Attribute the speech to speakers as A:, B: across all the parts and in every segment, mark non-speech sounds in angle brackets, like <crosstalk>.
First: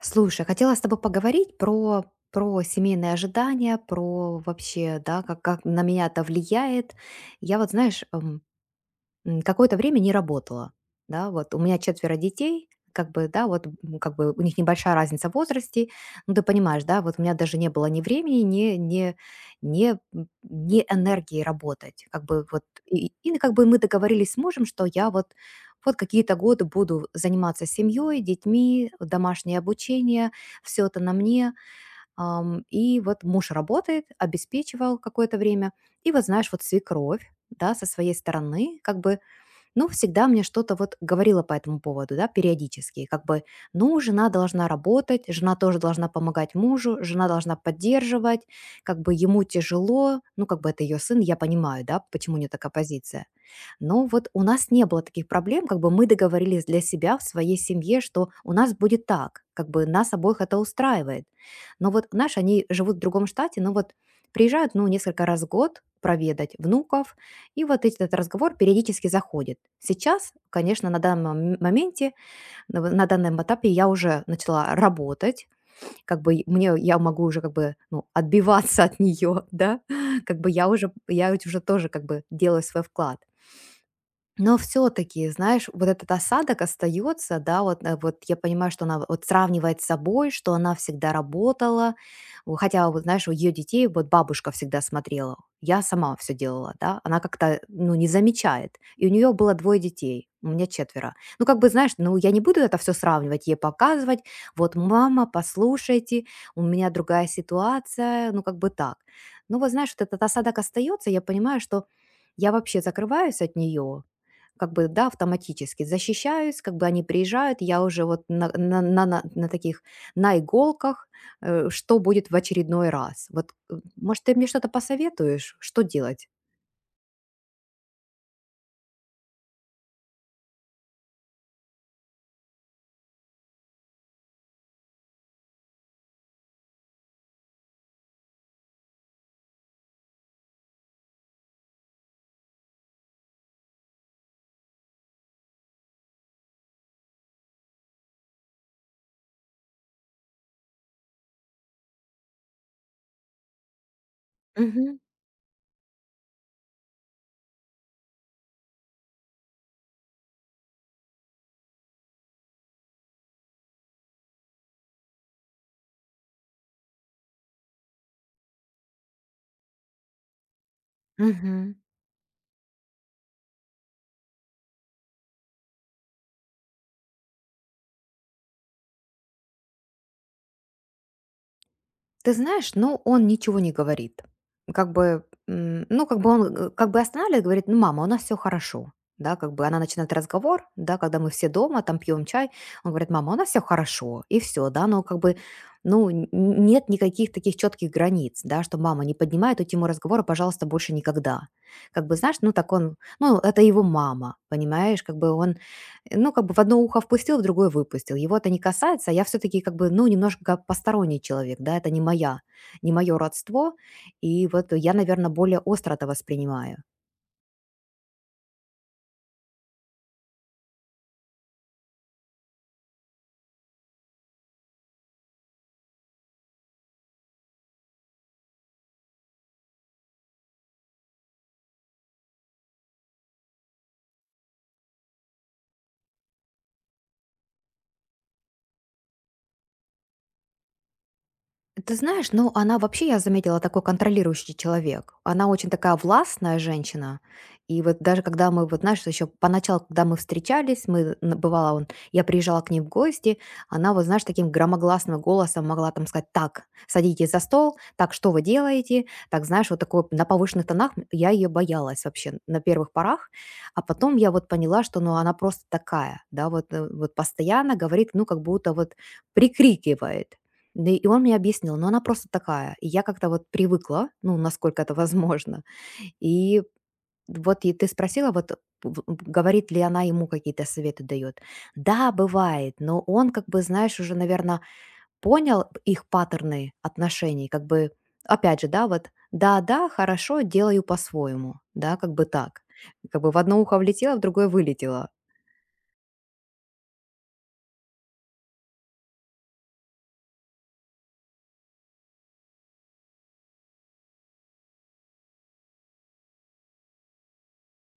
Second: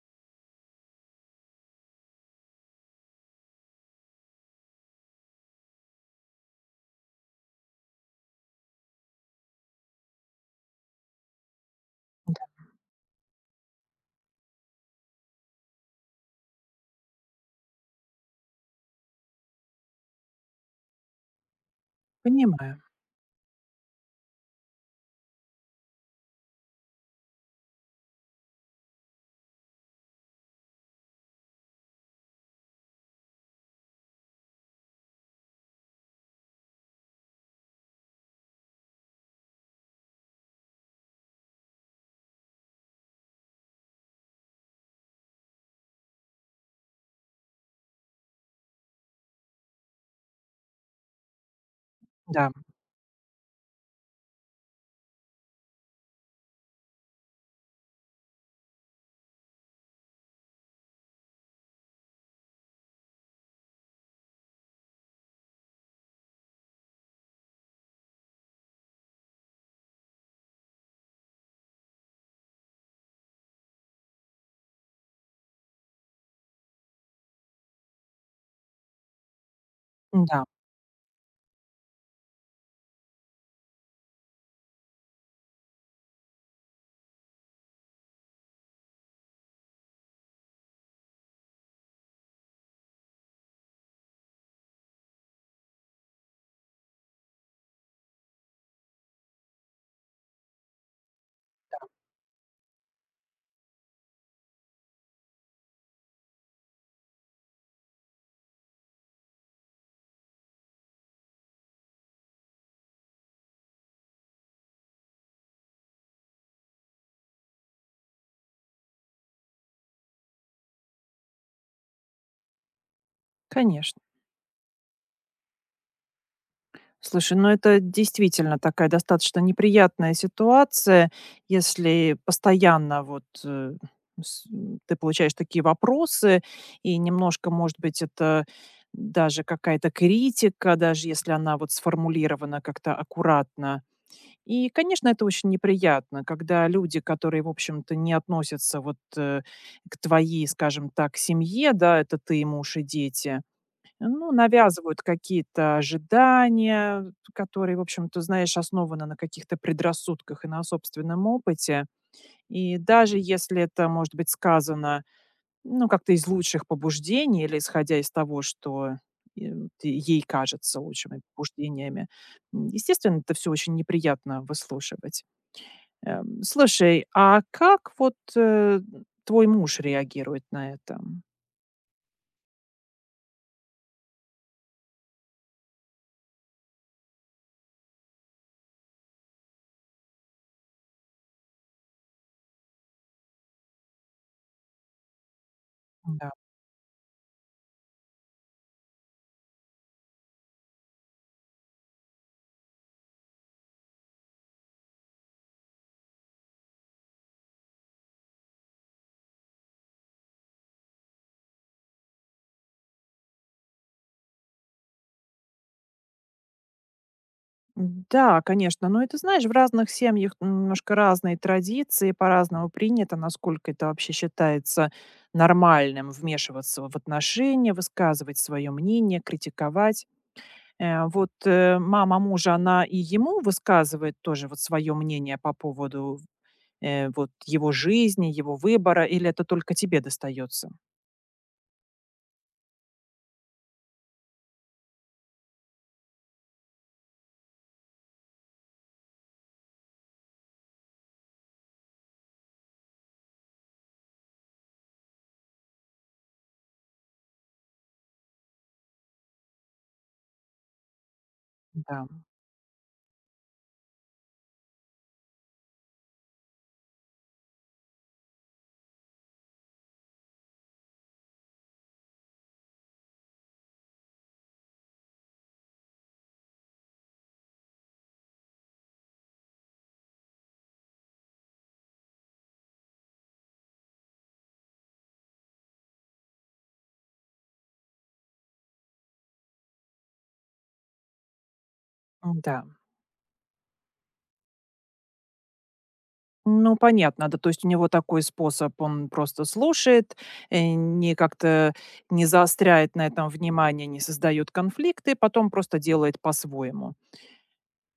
A: Слушай, а хотела с тобой поговорить про семейные ожидания, про вообще, да, как на меня это влияет. Я вот, знаешь, какое-то время не работала, да, вот у меня четверо детей, как бы, да, вот как бы у них небольшая разница в возрасте, ну ты понимаешь, да, вот у меня даже не было ни времени, ни энергии работать, как бы вот,
B: Понимаю,
A: и как бы мы договорились с мужем, что я вот какие-то годы буду заниматься семьей, детьми, домашнее обучение, все это на мне. И вот муж работает, обеспечивал какое-то время. И вот знаешь, вот свекровь, да, со своей стороны, как бы ну, всегда мне что-то вот говорила по этому поводу, да, периодически, как бы, ну, жена должна работать, жена тоже должна помогать мужу, жена должна поддерживать, как бы ему тяжело, ну, как бы это ее сын, я понимаю, да, почему у нее
B: да,
A: такая позиция. Но вот у нас не было таких проблем, как бы мы договорились для себя в своей семье, что у нас будет так, как бы нас обоих это устраивает. Но вот, знаешь, они живут в другом штате, но вот приезжают, ну, несколько раз в год проведать внуков, и вот этот разговор периодически заходит. Сейчас, конечно, на данном моменте, на данном этапе я уже начала работать, как бы и мне, я могу уже как бы, ну, отбиваться от нее, <laughs> да, как
B: да,
A: бы я уже, я ведь уже тоже как бы делаю свой вклад. Но все-таки, знаешь, вот этот осадок остается, да, вот я понимаю, что она вот сравнивает с собой, что она всегда работала, вот хотя, вот знаешь, у ее детей вот бабушка всегда смотрела, я сама все делала, да, она как-то, ну, не замечает, и у нее было двое детей, у меня четверо. Ну, как бы, знаешь, ну, я не буду это все сравнивать, ей показывать, вот, мама, послушайте, у меня другая ситуация, ну, как бы так. Ну, вот, знаешь, вот этот осадок остается, я понимаю, что я вообще закрываюсь от нее, как бы, да, автоматически защищаюсь, как бы они приезжают, я уже вот на таких, на иголках, что будет в очередной раз. Вот,
B: конечно.
A: может, ты мне что-то посоветуешь, что делать?
B: Слушай, ну это действительно такая достаточно неприятная ситуация, если постоянно вот ты получаешь такие вопросы, и немножко, может быть, это даже какая-то критика, даже если она вот сформулирована как-то аккуратно. И, конечно, это очень неприятно, когда люди, которые, в общем-то, не относятся вот к твоей, скажем так, семье, да, это ты, муж и дети, ну,
A: Мгм.
B: навязывают какие-то ожидания, которые, в общем-то, знаешь, основаны на каких-то предрассудках и на собственном опыте. И даже если это, может быть, сказано, ну, как-то из лучших побуждений или исходя из того, что ты- ей кажется лучшими
A: Мгм.
B: побуждениями, естественно, это все очень неприятно выслушивать. Слушай, а как вот твой муж реагирует на это?
A: Ты знаешь, ну, он ничего не говорит. Как бы, ну, как бы он, как бы останавливает, говорит, ну, мама, у нас все хорошо. Да, как бы она начинает разговор, да, когда мы все дома, там пьем чай, он говорит, мама, у нас все хорошо, и все, да, но как бы, ну, нет никаких таких четких границ, да, что мама не поднимает эту тему разговора, пожалуйста, больше никогда. Как бы, знаешь, ну, так он, ну, это его мама, понимаешь, как бы он, ну, как бы в одно ухо впустил, в другое выпустил. Его это не касается. А я все-таки как бы, ну, немножко как посторонний человек, да, это не моя, не мое родство. И вот я, наверное, более остро это воспринимаю.
B: Да, конечно. Но это, знаешь, в разных семьях немножко разные традиции, по-разному принято, насколько это вообще считается нормальным вмешиваться в отношения, высказывать свое мнение, критиковать. Вот мама мужа, она и ему высказывает тоже вот свое мнение по поводу вот его жизни, его выбора, или это только тебе достается?
A: Ты знаешь, ну, она вообще, я заметила, такой контролирующий человек. Она очень такая властная женщина. И вот даже когда мы, вот знаешь, еще поначалу, когда мы встречались, мы, н- бывало, он, я приезжала к ней в гости, она вот, знаешь, таким громогласным голосом могла там сказать, так, садитесь за стол, так, что вы делаете? Так, знаешь, вот такой на повышенных тонах я ее боялась
B: Да,
A: вообще на первых порах. А потом я вот поняла, что, ну, она просто такая, да, вот постоянно говорит, ну, как будто вот прикрикивает. Да и он мне объяснил, но она просто такая. И я как-то вот привыкла, ну, насколько это возможно. И вот и ты спросила, вот, говорит ли она ему какие-то советы дает. Да, бывает, но он как бы, знаешь, уже, наверное, понял их паттерны отношений, как бы, опять же, да, вот, да-да, хорошо, делаю по-своему, да, как бы так.
B: да.
A: Как бы в одно ухо влетело, в другое вылетело.
B: Ну, понятно, да. То есть у него такой способ, он просто слушает, не как-то не заостряет на этом внимание, не создает конфликты, потом просто делает по-своему.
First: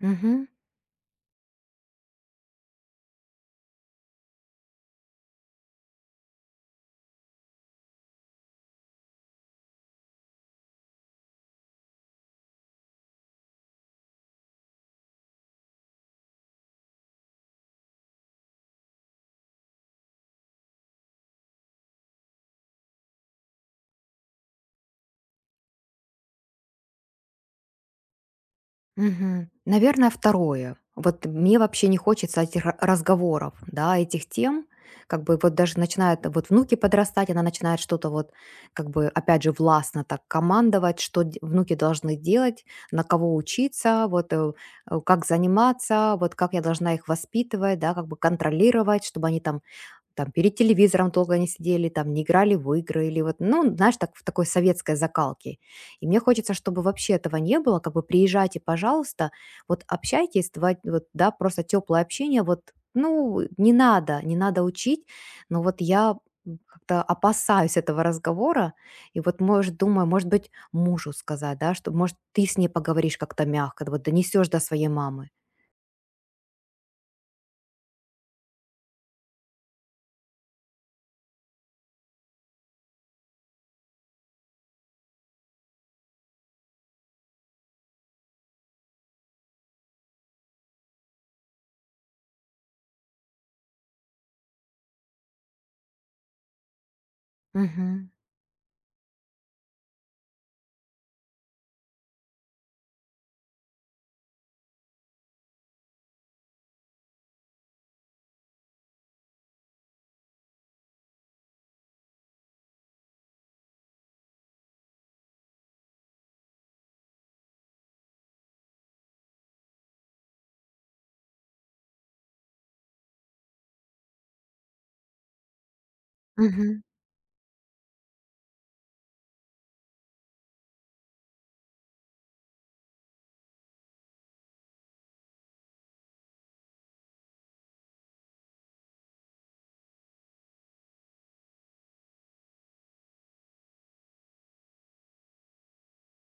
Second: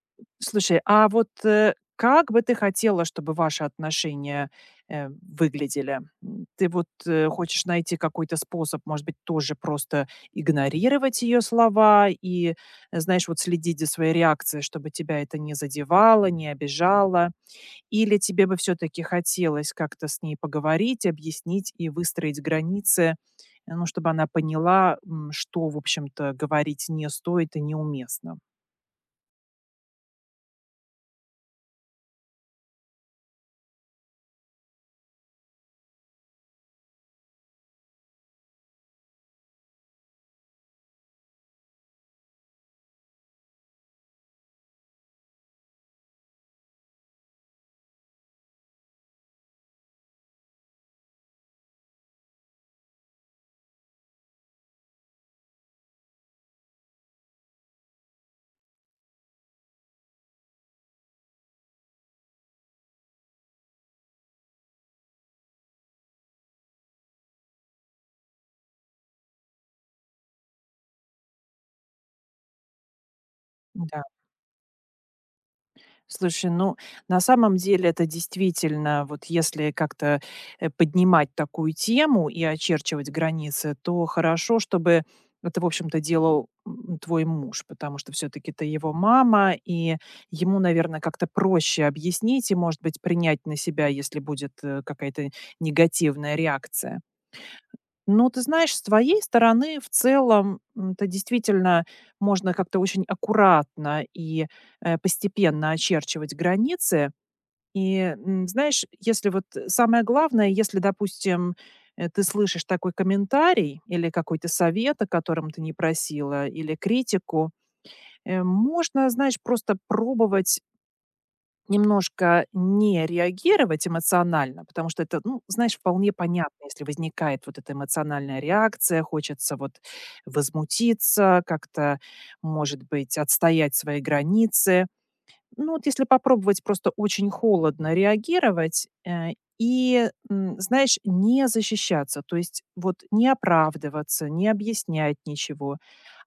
A: Мгм.
B: Слушай, а вот, как бы ты хотела, чтобы ваши отношения выглядели? Ты вот хочешь найти какой-то способ, может быть, тоже просто игнорировать ее слова и, знаешь, вот следить за своей реакцией, чтобы тебя это не задевало, не обижало? Или тебе бы все таки хотелось как-то с ней поговорить, объяснить и выстроить границы, ну, чтобы она поняла, что, в общем-то, говорить не стоит и неуместно?
A: Мгм. Наверное, второе. Вот мне вообще не хочется этих разговоров, да, этих тем. Как бы вот даже начинают вот внуки подрастать, она начинает что-то вот, как бы, опять же, властно так командовать, что внуки должны делать, на кого учиться, вот, как заниматься, вот как я должна их воспитывать, да, как бы контролировать, чтобы они там перед телевизором долго не сидели, там не играли в игры или вот, ну, знаешь, так в такой советской закалке. И мне хочется, чтобы вообще этого не было, как бы приезжайте, пожалуйста, вот общайтесь, вот, да, просто теплое общение, вот, ну, не надо, не надо учить, но вот я, как-то опасаюсь этого разговора, и вот, может, думаю, может быть, мужу сказать, да, что, может, ты с ней поговоришь как-то мягко, вот
B: Да.
A: донесешь до своей мамы.
B: Слушай, ну, на самом деле это действительно, вот если как-то поднимать такую тему и очерчивать границы, то хорошо, чтобы это, в общем-то, делал твой муж, потому что все-таки ты его мама, и ему, наверное, как-то проще объяснить и, может быть, принять на себя, если будет какая-то негативная реакция.
A: Мгм.
B: Ну, ты знаешь, с твоей стороны в целом это действительно можно как-то очень аккуратно и постепенно очерчивать границы. И знаешь, если вот самое главное, если, допустим, ты слышишь такой комментарий или какой-то совет, о котором ты не просила, или критику, можно, знаешь, просто пробовать немножко не реагировать эмоционально, потому что это, ну, знаешь, вполне понятно,
A: Мгм.
B: если возникает вот эта эмоциональная реакция, хочется вот возмутиться, как-то, может быть, отстоять свои границы. Ну, вот если попробовать просто очень холодно реагировать и, знаешь, не защищаться, то есть вот не оправдываться, не объяснять ничего,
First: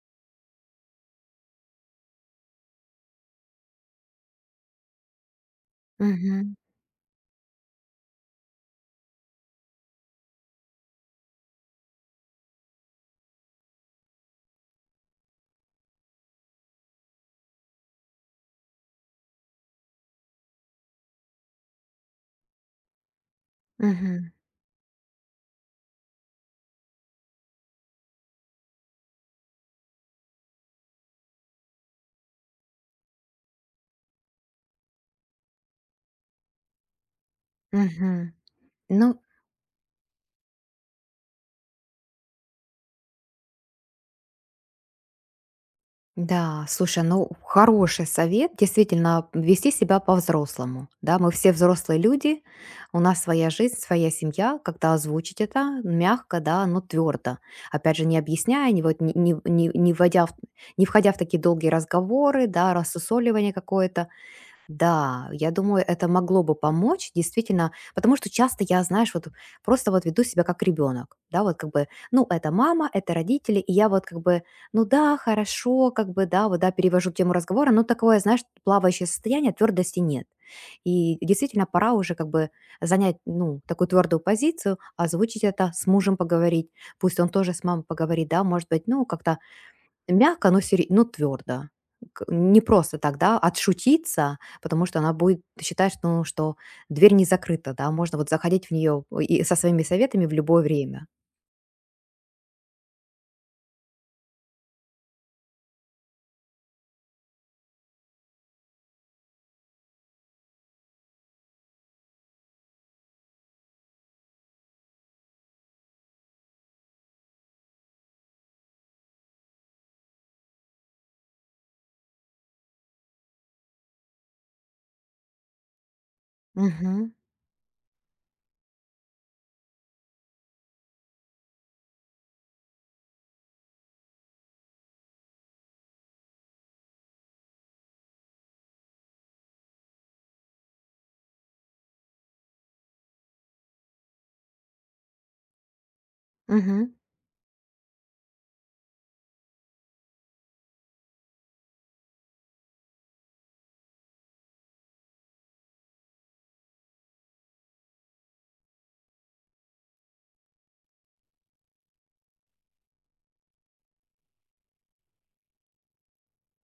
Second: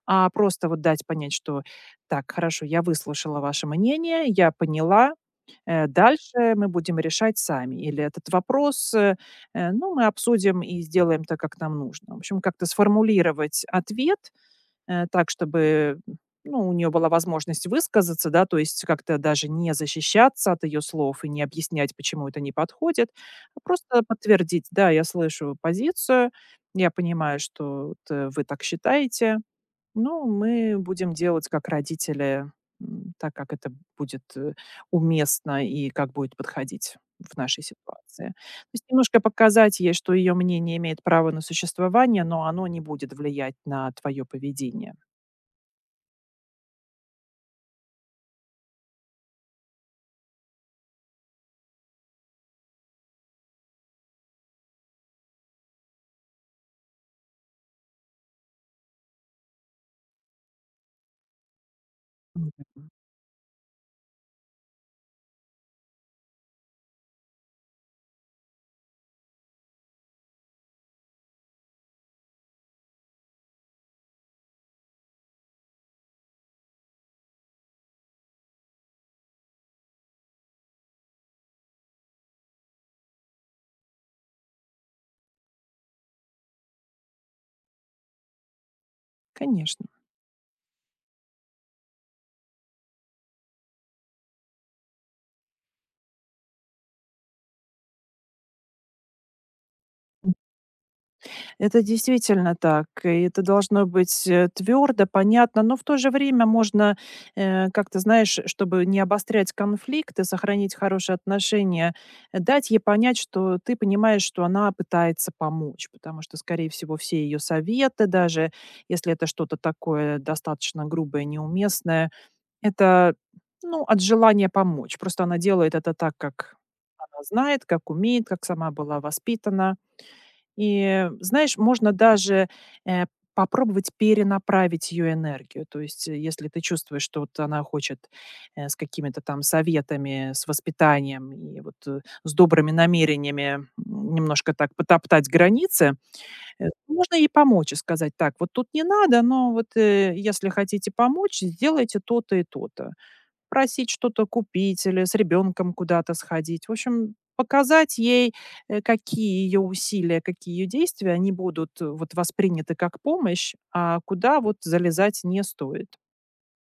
B: а просто вот дать понять, что так, хорошо, я выслушала ваше мнение, я поняла, дальше
A: Мгм.
B: мы будем решать сами. Или этот вопрос, ну, мы обсудим и сделаем так, как нам нужно. В общем, как-то сформулировать ответ так, чтобы ну, у нее была возможность высказаться, да, то есть как-то даже не защищаться от ее слов и не объяснять, почему это не подходит, а просто
A: Мгм.
B: подтвердить, да, я слышу позицию, я понимаю, что вот, вы так считаете, ну, мы будем делать как родители, так как это будет уместно и как будет подходить в нашей ситуации.
A: Мгм.
B: То есть немножко
A: Ну,
B: показать ей, что ее мнение имеет право на существование, но оно не будет влиять на твое поведение.
A: да, слушай, ну хороший совет, действительно, вести себя по-взрослому. Да, мы все взрослые люди, у нас своя жизнь, своя семья, когда озвучить это мягко, да, но твердо. Опять же, не объясняя, не, вот, не, не, не, не вводя в- не входя в такие долгие разговоры, да,
B: Мгм.
A: рассусоливание какое-то, да, я думаю, это могло бы помочь, действительно, потому что часто я, знаешь, вот просто вот веду себя как ребенок, да, вот как бы, ну, это мама, это родители, и я вот как бы, ну да, хорошо, как бы, да, вот да, перевожу тему разговора, но такое, знаешь, плавающее состояние, твердости нет. И действительно, пора уже как бы занять, ну, такую твердую позицию, озвучить это, с мужем поговорить, пусть он тоже с мамой поговорит, да, может быть, ну, как-то
B: Конечно.
A: мягко, но твердо, К не просто так, да, отшутиться, потому что она будет считать, что, ну, что дверь не закрыта, да, можно вот заходить в нее и со своими советами в любое время.
B: Это действительно так. И это должно быть твердо, понятно, но в то же время можно как-то, знаешь, чтобы не обострять конфликт и сохранить хорошие отношения, дать ей понять, что ты понимаешь, что она пытается помочь, потому что, скорее всего, все ее советы, даже если это что-то такое достаточно грубое, неуместное, это ну, от желания помочь. Просто она делает это так, как
A: Мгм,
B: она знает, как умеет, как сама была воспитана. И, знаешь, можно даже, э, попробовать перенаправить ее энергию. То есть, если ты чувствуешь, что вот она хочет, с какими-то там советами, с воспитанием и вот, с добрыми намерениями, немножко так потоптать границы,
A: мгм.
B: можно ей помочь и сказать: "Так, вот тут не надо, но вот, если хотите помочь, сделайте то-то и то-то", просить что-то купить или с ребенком куда-то сходить. В общем, показать ей, какие ее усилия, какие ее действия, они будут вот восприняты как помощь, а куда вот залезать не стоит.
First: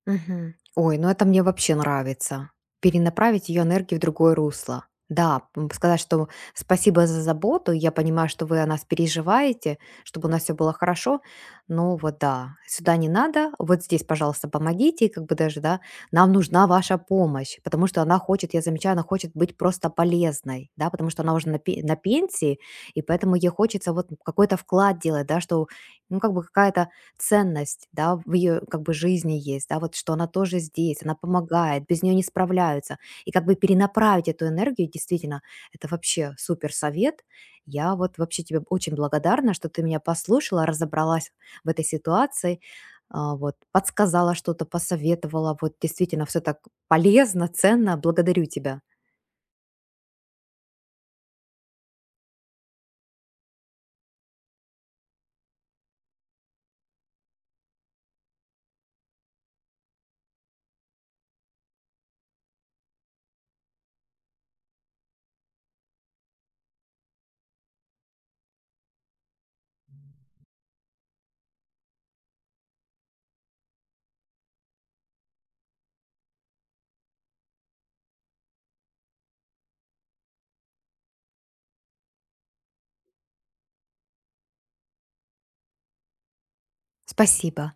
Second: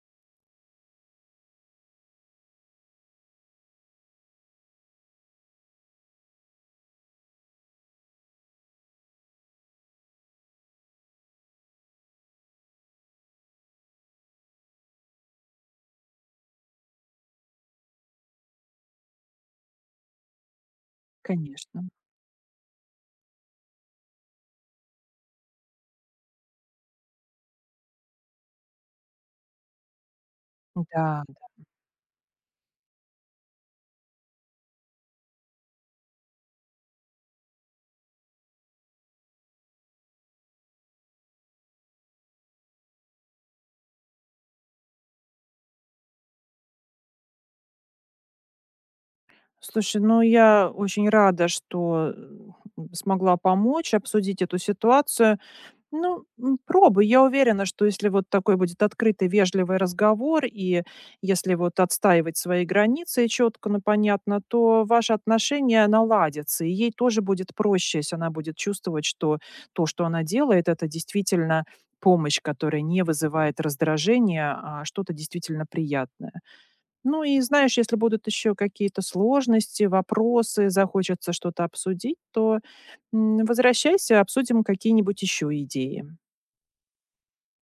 A: Мгм. Ой, ну это мне вообще нравится. Перенаправить ее энергию в другое русло. Да, сказать, что спасибо за заботу, я понимаю, что вы о нас переживаете, чтобы у нас все было хорошо, но вот да, сюда не надо, вот здесь, пожалуйста, помогите, и как бы даже, да, нам нужна ваша помощь, потому что она хочет, я замечаю, она хочет быть просто полезной, да, потому что она уже
B: Конечно.
A: на пенсии, и поэтому ей хочется вот какой-то вклад делать, да, что, ну, как бы какая-то ценность, да, в ее как бы жизни есть, да, вот что она тоже здесь, она
B: Да.
A: помогает, без нее не справляются. И как бы перенаправить эту энергию, действительно, это вообще супер совет. Я вот вообще тебе очень благодарна, что ты меня послушала, разобралась в этой ситуации, а, вот, подсказала что-то, посоветовала, вот действительно все так полезно, ценно, благодарю тебя.
B: Слушай, ну я очень рада, что смогла помочь обсудить эту ситуацию. Ну, пробуй. Я уверена, что если вот такой будет открытый, вежливый разговор, и если вот отстаивать свои границы четко, но понятно, то ваши отношения наладятся, и ей тоже будет проще, если она будет чувствовать, что то, что она делает, это действительно помощь, которая не вызывает раздражения, а что-то действительно приятное. Ну и знаешь, если будут еще какие-то сложности, вопросы, захочется что-то обсудить, то возвращайся, обсудим какие-нибудь еще идеи.
A: Спасибо.